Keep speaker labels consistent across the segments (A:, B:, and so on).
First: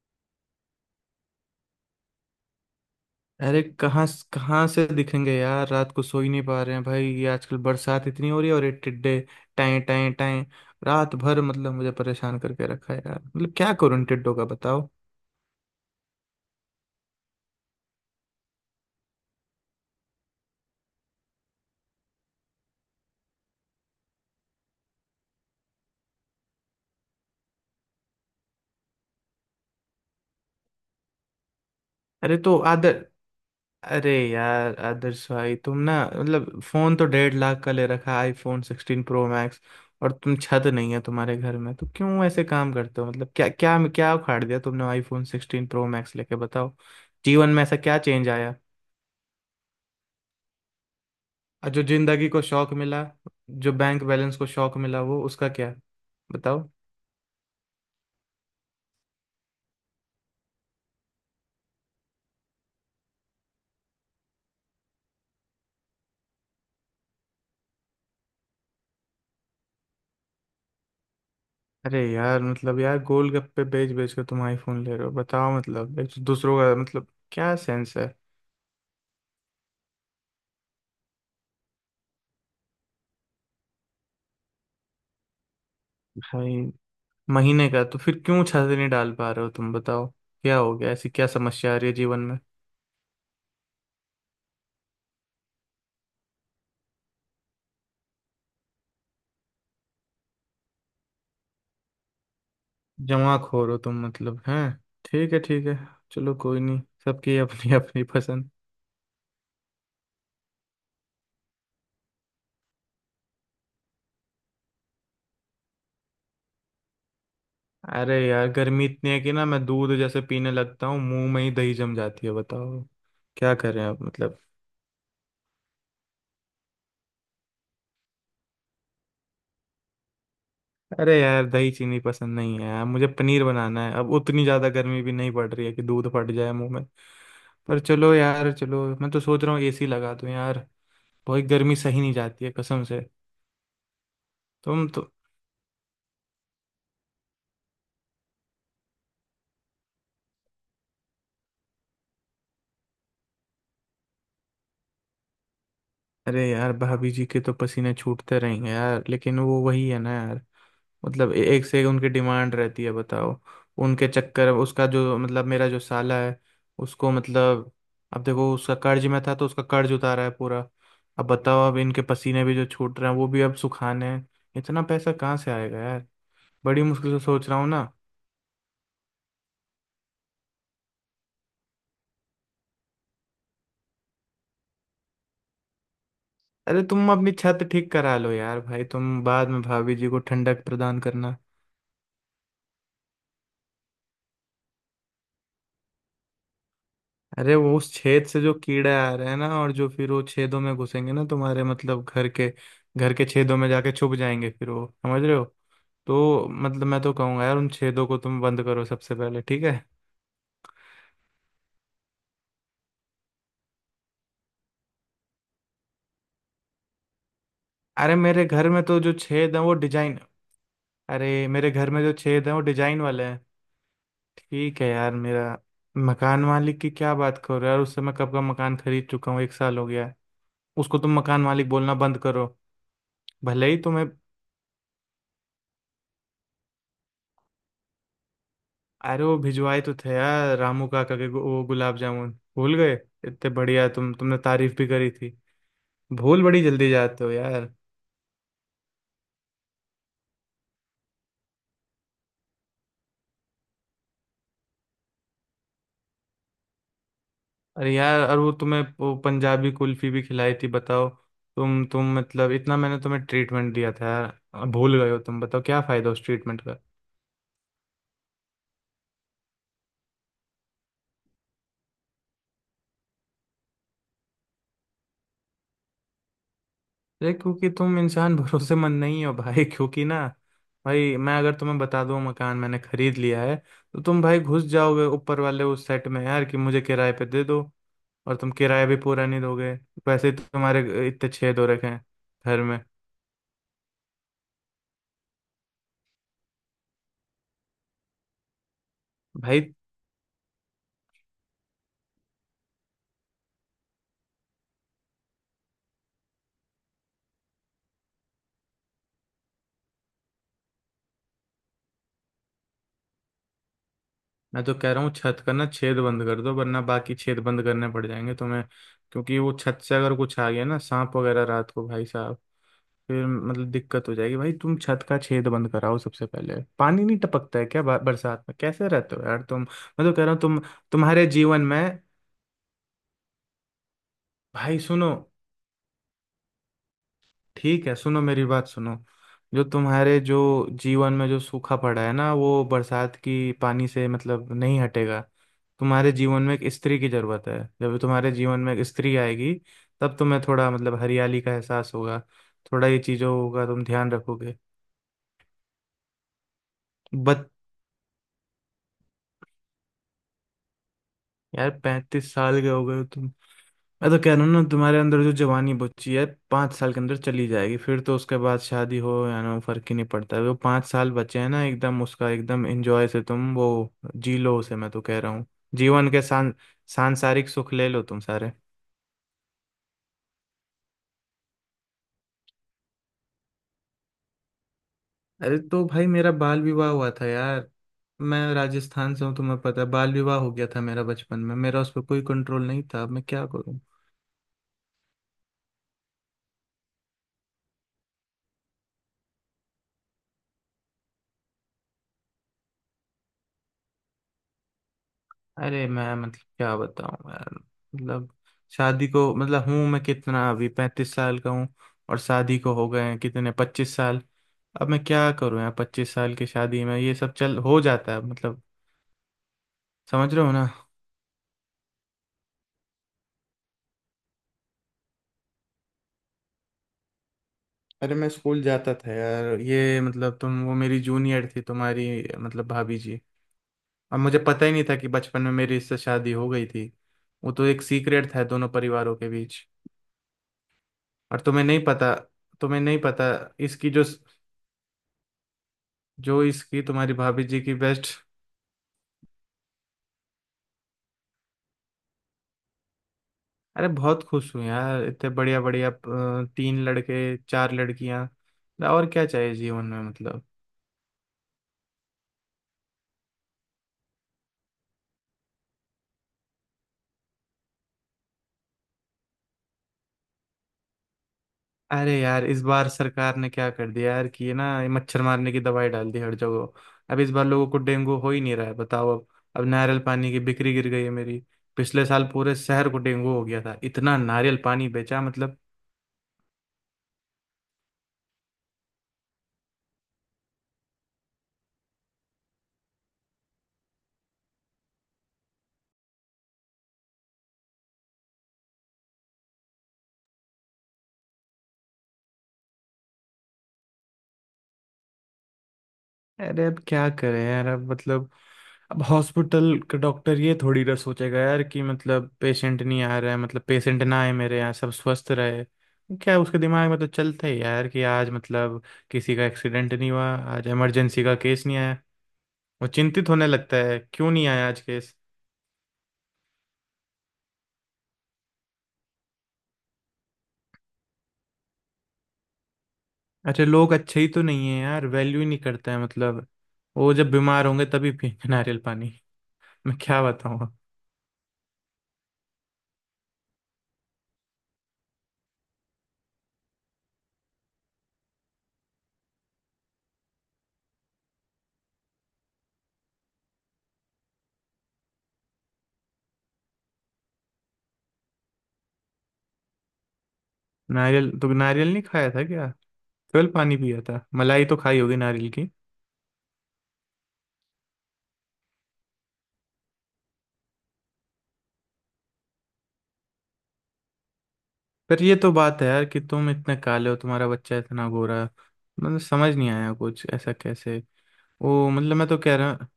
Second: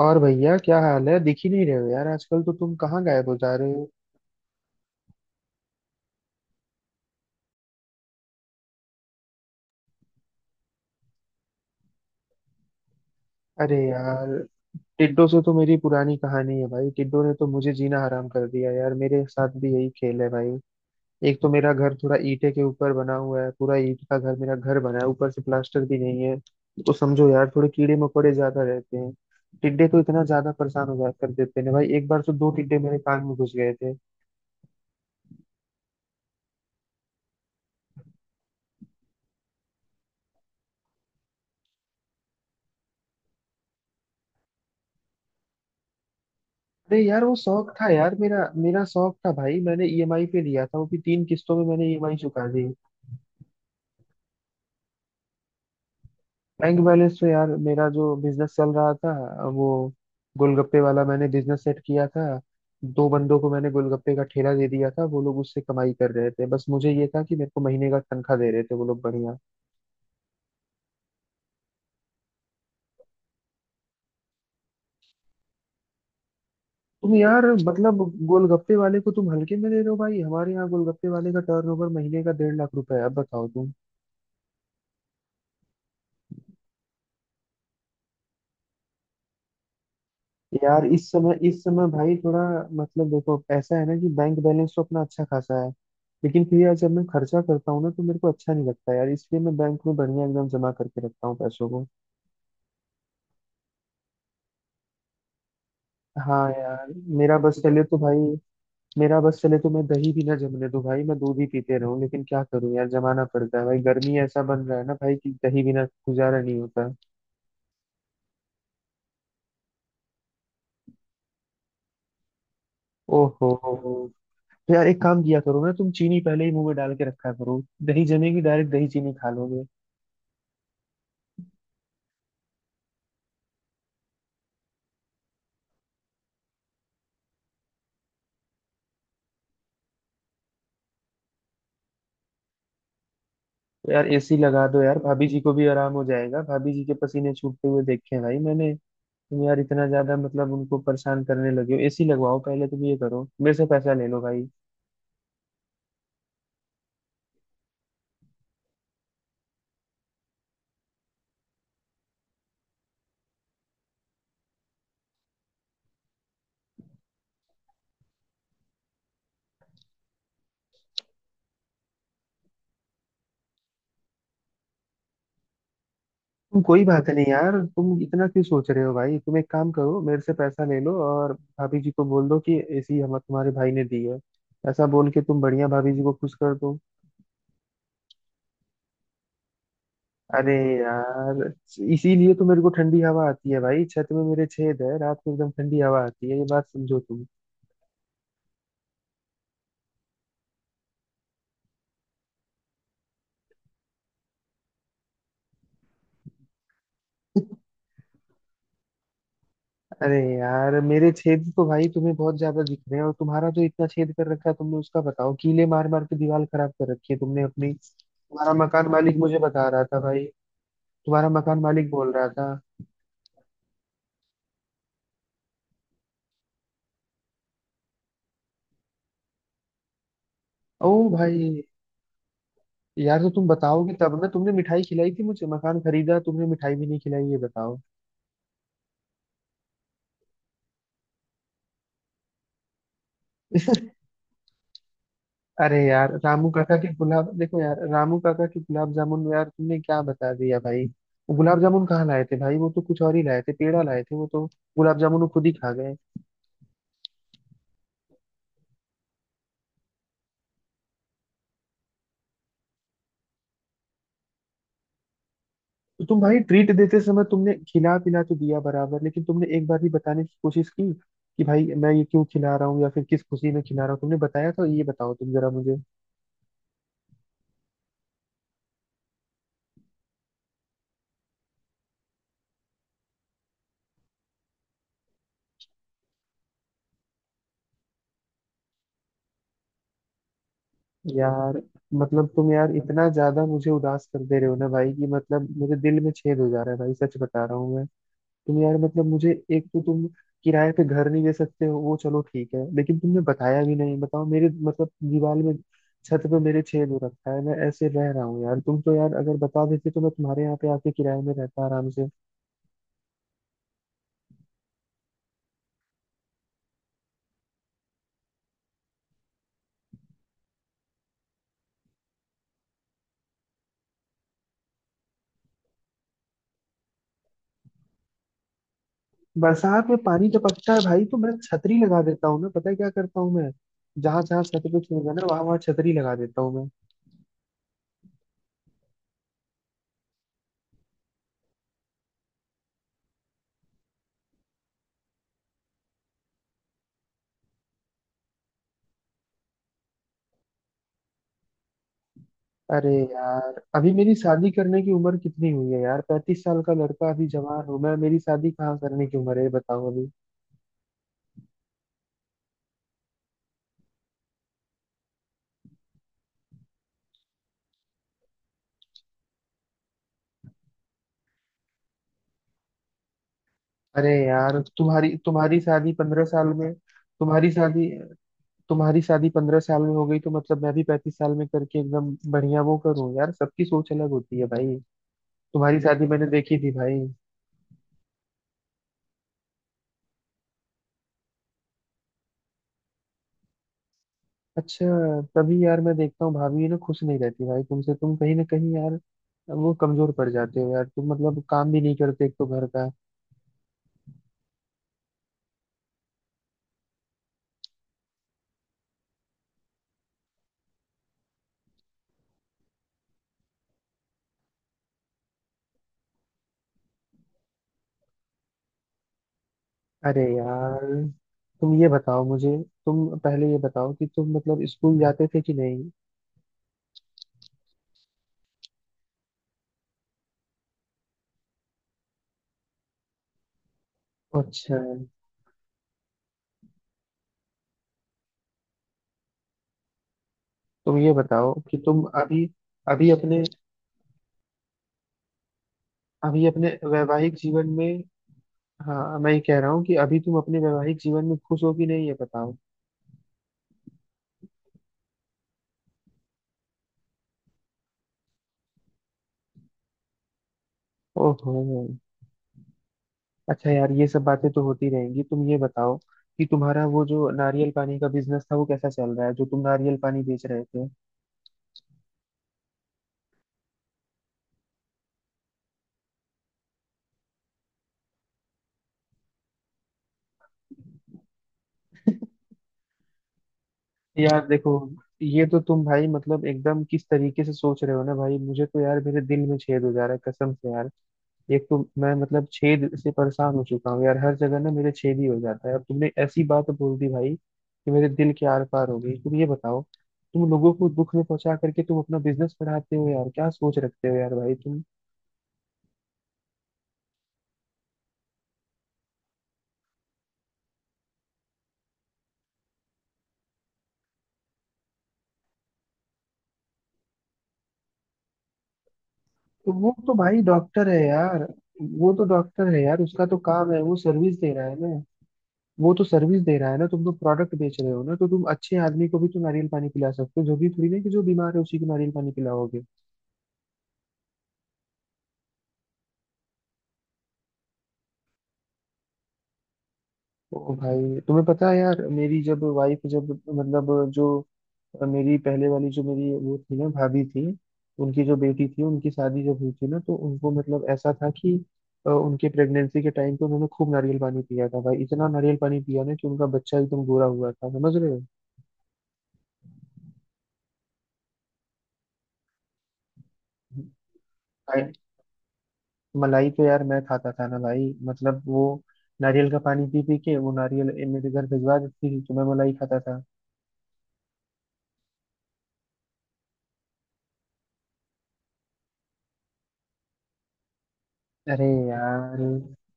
A: और भैया, क्या हाल है? दिख ही नहीं रहे हो यार आजकल। तो तुम कहाँ गायब हो जा
B: अरे
A: रहे हो?
B: कहाँ। कहाँ से दिखेंगे यार, रात को सो ही नहीं पा रहे हैं भाई। ये आजकल बरसात इतनी हो रही है और ये टिड्डे टाएं टाएं टाएं रात भर, मतलब मुझे परेशान करके रखा है यार। मतलब क्या
A: अरे
B: करूं इन
A: यार,
B: टिड्डों का, बताओ।
A: टिड्डो से तो मेरी पुरानी कहानी है भाई। टिड्डो ने तो मुझे जीना हराम कर दिया यार। मेरे साथ भी यही खेल है भाई। एक तो मेरा घर थोड़ा ईंटे के ऊपर बना हुआ है, पूरा ईंट का घर मेरा घर बना है, ऊपर से प्लास्टर भी नहीं है। तो समझो यार, थोड़े कीड़े मकोड़े ज्यादा रहते हैं। टिड्डे तो इतना ज्यादा परेशान हो जा कर देते हैं ना भाई। एक बार तो
B: अरे
A: दो
B: तो
A: टिड्डे मेरे
B: आदर
A: कान में घुस गए थे।
B: अरे यार आदर्श भाई, तुम ना मतलब फोन तो 1,50,000 का ले रखा है, आईफोन 16 प्रो मैक्स। और तुम, छत नहीं है तुम्हारे घर में तो क्यों ऐसे काम करते हो? मतलब क्या क्या क्या उखाड़ दिया तुमने आईफोन 16 प्रो मैक्स लेके, बताओ।
A: अरे यार वो
B: जीवन में
A: शौक
B: ऐसा
A: था
B: क्या
A: यार
B: चेंज
A: मेरा।
B: आया?
A: मेरा शौक था भाई, मैंने ईएमआई पे लिया था वो भी तीन किस्तों में,
B: और जो
A: मैंने ईएमआई
B: जिंदगी को
A: चुका दी।
B: शौक मिला, जो बैंक बैलेंस को शौक मिला, वो उसका क्या, बताओ।
A: बैंक बैलेंस पे यार, मेरा जो बिजनेस चल रहा था वो गोलगप्पे वाला, मैंने बिजनेस सेट किया था। दो बंदों को मैंने गोलगप्पे का ठेला दे दिया था, वो लोग उससे कमाई कर रहे थे। बस मुझे ये था कि मेरे को महीने का तनख्वाह दे रहे थे वो लोग बढ़िया।
B: अरे यार, मतलब यार गोल गप्पे बेच बेच कर तुम आईफोन ले रहे हो, बताओ। मतलब एक तो दूसरों का, मतलब
A: तुम यार
B: क्या सेंस
A: मतलब
B: है।
A: गोलगप्पे वाले को तुम हल्के में ले रहे हो भाई। हमारे यहाँ गोलगप्पे वाले का टर्नओवर महीने का 1.5 लाख रुपए है, अब बताओ तुम।
B: भाई, महीने का तो फिर क्यों छाते नहीं डाल पा रहे हो तुम, बताओ। क्या हो
A: यार
B: गया? ऐसी
A: इस
B: क्या
A: समय इस
B: समस्या आ
A: समय
B: रही है
A: भाई,
B: जीवन में?
A: थोड़ा मतलब देखो ऐसा है ना कि बैंक बैलेंस तो अपना अच्छा खासा है। लेकिन फिर यार जब मैं खर्चा करता हूँ ना तो मेरे को अच्छा नहीं लगता यार, इसलिए मैं बैंक में बढ़िया एकदम जमा करके रखता हूँ पैसों को।
B: जमा खोर हो तुम, मतलब हैं। ठीक है, ठीक है, चलो
A: हाँ
B: कोई नहीं,
A: यार, मेरा
B: सबकी
A: बस
B: अपनी
A: चले तो
B: अपनी
A: भाई,
B: पसंद।
A: मेरा बस चले तो मैं दही भी ना जमने दूं भाई, मैं दूध ही पीते रहूं। लेकिन क्या करूं यार, जमाना पड़ता है भाई, गर्मी ऐसा बन रहा है ना भाई कि दही बिना गुजारा नहीं होता।
B: अरे यार गर्मी इतनी है कि ना, मैं दूध जैसे पीने लगता हूँ मुंह में ही दही जम जाती है, बताओ।
A: ओहो
B: क्या
A: हो
B: करें
A: हो।
B: अब, मतलब।
A: तो यार एक काम किया करो ना, तुम चीनी पहले ही मुंह में डाल के रखा करो, दही जमेगी डायरेक्ट दही चीनी खा लोगे।
B: अरे यार दही चीनी पसंद नहीं है यार मुझे, पनीर बनाना है। अब उतनी ज्यादा गर्मी भी नहीं पड़ रही है कि दूध फट जाए मुंह में। पर चलो यार, चलो मैं तो सोच रहा हूँ एसी लगा दूं यार। बहुत गर्मी सही नहीं जाती है, कसम से।
A: तो यार एसी लगा दो
B: तुम
A: यार,
B: तो।
A: भाभी जी को भी आराम हो जाएगा। भाभी जी के पसीने छूटते हुए देखे हैं भाई मैंने। तुम यार इतना ज्यादा मतलब उनको परेशान करने लगे हो। एसी लगवाओ पहले तुम ये करो, मेरे से पैसा ले लो भाई।
B: अरे यार भाभी जी के तो पसीने छूटते रहेंगे यार, लेकिन वो वही है ना यार। मतलब एक से एक उनकी डिमांड रहती है, बताओ। उनके चक्कर, उसका जो मतलब मेरा जो साला है उसको, मतलब अब देखो उसका कर्ज में था तो उसका कर्ज उतारा है पूरा। अब बताओ, अब इनके पसीने भी जो छूट रहे हैं वो भी अब सुखाने हैं। इतना पैसा कहाँ से आएगा यार।
A: तुम
B: बड़ी
A: कोई बात
B: मुश्किल
A: नहीं
B: से सोच
A: यार,
B: रहा हूँ ना।
A: तुम इतना क्यों सोच रहे हो भाई? तुम एक काम करो, मेरे से पैसा ले लो और भाभी जी को बोल दो कि एसी हम तुम्हारे भाई ने दी है। ऐसा बोल के तुम बढ़िया भाभी जी को खुश कर दो।
B: अरे तुम अपनी छत ठीक करा लो यार भाई, तुम बाद में भाभी जी को
A: अरे
B: ठंडक प्रदान करना।
A: यार, इसीलिए तो मेरे को ठंडी हवा आती है भाई, छत में मेरे छेद है, रात को एकदम ठंडी हवा आती है, ये बात समझो तुम।
B: अरे वो उस छेद से जो कीड़े आ रहे हैं ना और जो फिर वो छेदों में घुसेंगे ना तुम्हारे, मतलब घर के, घर के छेदों में जाके छुप जाएंगे फिर वो, समझ रहे हो। तो मतलब मैं तो कहूंगा यार उन छेदों को तुम बंद करो सबसे पहले, ठीक है।
A: अरे यार, मेरे छेद तो भाई तुम्हें बहुत ज्यादा दिख रहे हैं, और तुम्हारा जो इतना छेद कर रखा है तुमने उसका बताओ, कीले मार मार के दीवार खराब कर रखी है तुमने अपनी।
B: अरे मेरे
A: तुम्हारा
B: घर में
A: मकान
B: तो जो
A: मालिक मुझे
B: छेद है
A: बता
B: वो
A: रहा था
B: डिजाइन।
A: भाई, तुम्हारा
B: अरे
A: मकान
B: मेरे
A: मालिक
B: घर में जो
A: बोल रहा
B: छेद
A: था।
B: है वो डिजाइन वाले हैं। ठीक है यार, मेरा मकान मालिक की क्या बात करो यार, उससे मैं कब का मकान खरीद चुका हूँ, 1 साल हो गया है।
A: ओ
B: उसको तुम मकान
A: भाई
B: मालिक बोलना बंद करो।
A: यार, तो तुम
B: भले ही
A: बताओगे
B: तुम्हें।
A: तब ना, तुमने मिठाई खिलाई थी मुझे? मकान खरीदा, तुमने मिठाई भी नहीं खिलाई, ये बताओ।
B: अरे वो भिजवाए तो थे यार, रामू काका के वो गुलाब जामुन, भूल गए? इतने बढ़िया, तुम तुमने तारीफ भी करी थी।
A: अरे यार
B: भूल
A: रामू
B: बड़ी
A: काका
B: जल्दी
A: के
B: जाते
A: गुलाब
B: हो
A: देखो
B: यार।
A: यार, रामू काका के गुलाब जामुन में यार तुमने क्या बता दिया भाई। वो गुलाब जामुन कहाँ लाए थे भाई, वो तो कुछ और ही लाए थे, पेड़ा लाए थे वो तो। गुलाब जामुन वो खुद ही खा गए।
B: अरे यार, और वो तुम्हें वो पंजाबी कुल्फी भी खिलाई थी, बताओ। तुम मतलब इतना मैंने तुम्हें ट्रीटमेंट दिया था यार, भूल गए हो तुम, बताओ, क्या
A: तो
B: फायदा
A: तुम
B: उस
A: भाई
B: ट्रीटमेंट।
A: ट्रीट देते समय तुमने खिला पिला तो दिया बराबर, लेकिन तुमने एक बार भी बताने की कोशिश की कि भाई मैं ये क्यों खिला रहा हूँ या फिर किस खुशी में खिला रहा हूँ? तुमने बताया? तो ये बताओ तुम जरा मुझे।
B: अरे क्योंकि तुम इंसान भरोसेमंद नहीं हो भाई, क्योंकि ना, भाई मैं अगर तुम्हें बता दूं मकान मैंने खरीद लिया है, तो तुम भाई घुस जाओगे ऊपर वाले उस सेट में यार कि मुझे किराए पे दे दो। और तुम किराया भी पूरा नहीं दोगे। वैसे ही तुम्हारे इतने छेद
A: यार
B: हो रखे हैं।
A: मतलब तुम
B: घर
A: यार
B: में।
A: इतना ज्यादा मुझे उदास कर दे रहे हो ना भाई कि मतलब मेरे दिल में छेद हो जा रहा है भाई, सच बता रहा हूँ मैं। तुम यार मतलब मुझे
B: भाई
A: एक तो तुम किराए पे घर नहीं दे सकते हो, वो चलो ठीक है, लेकिन तुमने बताया भी नहीं, बताओ मेरे मतलब दीवार में, छत पे मेरे छेद हो रखा है, मैं ऐसे रह रहा हूँ यार। तुम तो यार अगर बता देते तो मैं तुम्हारे यहाँ पे आके किराए में रहता आराम से।
B: मैं तो कह रहा हूँ छत का ना छेद बंद कर दो वरना बाकी छेद बंद करने पड़ जाएंगे तुम्हें। क्योंकि वो छत से अगर कुछ आ गया ना, सांप वगैरह रात को भाई साहब, फिर मतलब दिक्कत हो जाएगी भाई। तुम छत का छेद बंद कराओ सबसे पहले। पानी नहीं टपकता है क्या बरसात में? कैसे रहते हो यार तुम?
A: बरसात में
B: मैं तो कह
A: पानी
B: रहा हूँ तुम।
A: टपकता है भाई तो
B: तुम्हारे
A: मैं
B: जीवन
A: छतरी
B: में।
A: लगा देता हूँ ना, पता है क्या करता हूँ मैं? जहाँ जहाँ छत
B: भाई
A: पे छेद
B: सुनो,
A: है ना, वहां वहां छतरी लगा देता हूँ मैं।
B: ठीक है सुनो, मेरी बात सुनो। जो जीवन में जो सूखा पड़ा है ना, वो बरसात की पानी से मतलब नहीं हटेगा। तुम्हारे जीवन में एक स्त्री की जरूरत है। जब तुम्हारे जीवन में एक स्त्री आएगी तब तुम्हें थोड़ा मतलब हरियाली का एहसास होगा। थोड़ा
A: अरे
B: ये चीजों
A: यार,
B: का तुम
A: अभी
B: ध्यान
A: मेरी शादी
B: रखोगे।
A: करने की उम्र कितनी हुई है यार? 35 साल का लड़का, अभी
B: बट
A: जवान हूँ मैं, मेरी शादी कहाँ करने की उम्र है, ये बताओ।
B: यार, 35 साल के हो गए हो तुम। मैं तो कह रहा हूँ ना, तुम्हारे अंदर जो जवानी बची है 5 साल के अंदर चली जाएगी। फिर तो उसके बाद शादी हो या ना हो, फर्क ही नहीं पड़ता है। वो पाँच साल बचे हैं ना, एकदम उसका एकदम एंजॉय से तुम वो
A: अरे
B: जी
A: यार,
B: लो उसे, मैं तो
A: तुम्हारी
B: कह रहा हूँ।
A: तुम्हारी शादी
B: जीवन के
A: 15 साल में,
B: सांसारिक
A: तुम्हारी
B: सुख
A: शादी
B: ले लो तुम सारे।
A: तुम्हारी शादी 15 साल में हो गई तो मतलब मैं भी 35 साल में करके एकदम बढ़िया वो करूँ। यार, सबकी सोच अलग होती है भाई।
B: अरे
A: तुम्हारी
B: तो भाई
A: शादी मैंने
B: मेरा
A: देखी
B: बाल
A: थी
B: विवाह
A: भाई।
B: हुआ था यार, मैं राजस्थान से हूँ, तुम्हें पता है बाल विवाह हो गया था मेरा बचपन में, मेरा उस पर कोई कंट्रोल नहीं था, अब मैं क्या करूँ।
A: अच्छा, तभी यार मैं देखता हूँ भाभी ना खुश नहीं रहती भाई तुमसे, तुम कहीं ना कहीं यार वो कमजोर पड़ जाते हो यार, तुम मतलब काम भी नहीं करते एक तो घर का।
B: अरे मैं, मतलब क्या बताऊं यार, मतलब, शादी को मतलब हूं मैं कितना, अभी 35 साल का हूँ, और शादी को हो गए हैं कितने, 25 साल। अब मैं क्या करूं यार, 25 साल की शादी में ये सब चल हो जाता है, मतलब
A: अरे
B: समझ रहे हो ना।
A: यार, तुम ये बताओ मुझे, तुम पहले ये बताओ कि तुम मतलब स्कूल जाते थे कि नहीं?
B: अरे मैं स्कूल जाता था यार, ये मतलब तुम वो मेरी जूनियर थी तुम्हारी, मतलब भाभी जी। अब मुझे पता ही
A: अच्छा।
B: नहीं था कि बचपन में मेरी इससे शादी हो गई थी। वो तो एक सीक्रेट था दोनों परिवारों के बीच।
A: तुम ये
B: और
A: बताओ
B: तुम्हें
A: कि
B: नहीं
A: तुम
B: पता,
A: अभी,
B: तुम्हें नहीं
A: अभी
B: पता
A: अपने
B: इसकी जो जो
A: अभी अपने
B: इसकी तुम्हारी
A: वैवाहिक
B: भाभी जी
A: जीवन
B: की
A: में,
B: बेस्ट।
A: हाँ मैं ये कह रहा हूँ कि अभी तुम अपने वैवाहिक जीवन में खुश हो कि नहीं, ये बताओ।
B: अरे बहुत खुश हूँ यार, इतने बढ़िया बढ़िया, तीन लड़के चार लड़कियां, और क्या चाहिए जीवन में, मतलब।
A: ओहो, अच्छा यार, ये सब बातें तो होती रहेंगी। तुम ये बताओ कि तुम्हारा वो जो नारियल पानी का बिजनेस था वो कैसा चल रहा है, जो तुम नारियल पानी बेच रहे थे।
B: अरे यार इस बार सरकार ने क्या कर दिया यार कि ये ना, ये मच्छर मारने की दवाई डाल दी हर जगह। अब इस बार लोगों को डेंगू हो ही नहीं रहा है, बताओ अब। अब नारियल पानी की बिक्री गिर गई है मेरी। पिछले साल पूरे शहर को डेंगू हो गया था, इतना
A: यार
B: नारियल
A: देखो,
B: पानी बेचा,
A: ये तो
B: मतलब।
A: तुम भाई मतलब एकदम किस तरीके से सोच रहे हो ना भाई, मुझे तो यार मेरे दिल में छेद हो जा रहा है कसम से यार। एक तो मैं मतलब छेद से परेशान हो चुका हूँ यार, हर जगह ना मेरे छेद ही हो जाता है, अब तुमने ऐसी बात बोल दी भाई कि मेरे दिल के आर पार हो गई। तुम ये बताओ, तुम लोगों को दुख में पहुंचा करके तुम अपना बिजनेस बढ़ाते हो यार, क्या सोच रखते हो यार भाई तुम?
B: अरे अब क्या करें यार, अब मतलब अब हॉस्पिटल का डॉक्टर ये थोड़ी ना सोचेगा यार कि मतलब पेशेंट नहीं आ रहा है, मतलब पेशेंट ना आए मेरे यहाँ, सब स्वस्थ रहे। क्या उसके दिमाग में तो चलता ही यार कि आज मतलब किसी का
A: तो वो
B: एक्सीडेंट नहीं
A: तो
B: हुआ,
A: भाई
B: आज
A: डॉक्टर है
B: इमरजेंसी का
A: यार,
B: केस नहीं आया।
A: वो तो डॉक्टर है
B: वो
A: यार, उसका
B: चिंतित
A: तो
B: होने
A: काम
B: लगता
A: है, वो
B: है, क्यों
A: सर्विस
B: नहीं
A: दे रहा
B: आया
A: है
B: आज
A: ना।
B: केस।
A: वो तो सर्विस दे रहा है ना, तुम तो प्रोडक्ट बेच रहे हो ना, तो तुम अच्छे आदमी को भी तो नारियल पानी पिला सकते हो, जरूरी थोड़ी ना कि जो बीमार है उसी को नारियल पानी पिलाओगे।
B: अच्छा लोग अच्छे ही तो नहीं है यार, वैल्यू ही नहीं करते हैं, मतलब। वो जब बीमार होंगे तभी पियेंगे नारियल पानी। मैं क्या बताऊँ।
A: ओ भाई तुम्हें पता है यार, मेरी जब वाइफ जब मतलब जो मेरी पहले वाली जो मेरी वो थी ना भाभी थी, उनकी जो बेटी थी, उनकी शादी जब हुई थी ना, तो उनको मतलब ऐसा था कि उनके प्रेगनेंसी के टाइम पे उन्होंने खूब नारियल पानी पिया था भाई, इतना नारियल पानी पिया ना कि उनका बच्चा एकदम गोरा हुआ था, समझ रहे हो।
B: नारियल तो नारियल नहीं खाया था क्या? 12 पानी पिया था, मलाई तो
A: भाई,
B: खाई होगी नारियल की।
A: मलाई तो यार मैं खाता था ना भाई, मतलब वो नारियल का पानी पी पी के वो नारियल मेरे घर भिजवा देती थी तो मैं मलाई खाता था।
B: पर ये तो बात है यार कि तुम इतने काले हो तुम्हारा बच्चा इतना गोरा है। मतलब समझ नहीं आया, कुछ ऐसा कैसे।
A: अरे
B: वो मतलब मैं तो
A: यार,
B: कह रहा हूँ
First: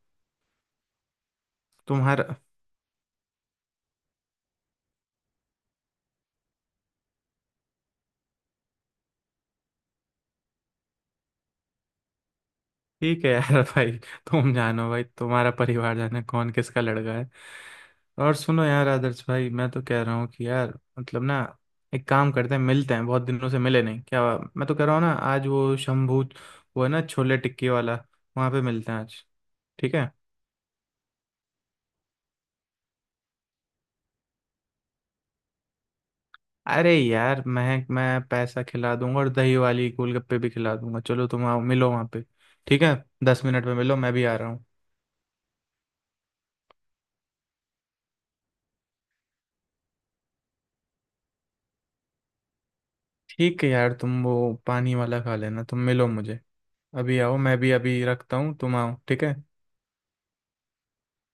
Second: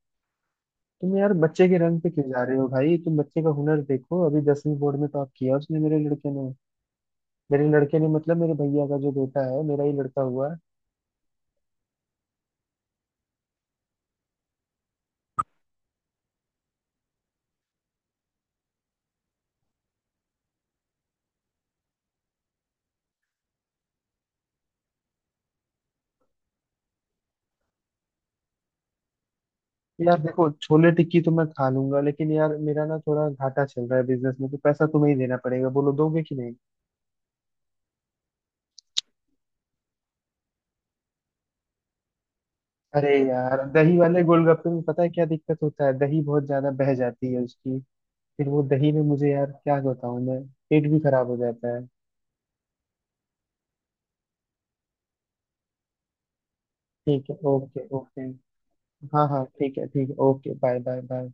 A: तुम यार बच्चे के रंग पे क्यों
B: तुम्हारा।
A: जा रहे हो भाई? तुम बच्चे का हुनर देखो, अभी 10वीं बोर्ड में टॉप किया उसने, मेरे लड़के ने। मेरे लड़के ने मतलब मेरे भैया का जो बेटा है, मेरा ही लड़का हुआ है।
B: ठीक है यार भाई, तुम जानो भाई तुम्हारा परिवार जाने कौन किसका लड़का है। और सुनो यार आदर्श भाई, मैं तो कह रहा हूँ कि यार मतलब ना, एक काम करते हैं, मिलते हैं बहुत दिनों से मिले नहीं क्या। मैं तो कह रहा हूँ ना, आज वो शंभू, वो है ना छोले टिक्की वाला, वहां पे मिलते हैं आज, ठीक है।
A: यार देखो, छोले टिक्की तो मैं खा लूंगा, लेकिन यार मेरा ना थोड़ा घाटा चल रहा है बिजनेस में, तो पैसा तुम्हें ही देना पड़ेगा, बोलो दोगे कि नहीं?
B: अरे यार मैं पैसा खिला दूंगा और दही वाली गोलगप्पे भी खिला दूंगा, चलो तुम आओ मिलो वहां पे, ठीक है।
A: अरे
B: दस
A: यार,
B: मिनट में मिलो,
A: दही
B: मैं
A: वाले
B: भी आ रहा हूँ।
A: गोलगप्पे में पता है क्या दिक्कत होता है, दही बहुत ज्यादा बह जाती है उसकी, फिर वो दही में मुझे यार क्या बताऊं मैं, पेट भी खराब हो जाता है।
B: ठीक है यार तुम वो पानी वाला खा लेना, तुम मिलो मुझे, अभी
A: ठीक है,
B: आओ, मैं भी
A: ओके
B: अभी
A: ओके।
B: रखता हूँ, तुम आओ, ठीक
A: हाँ हाँ,
B: है।
A: ठीक है ठीक है, ओके, बाय बाय बाय।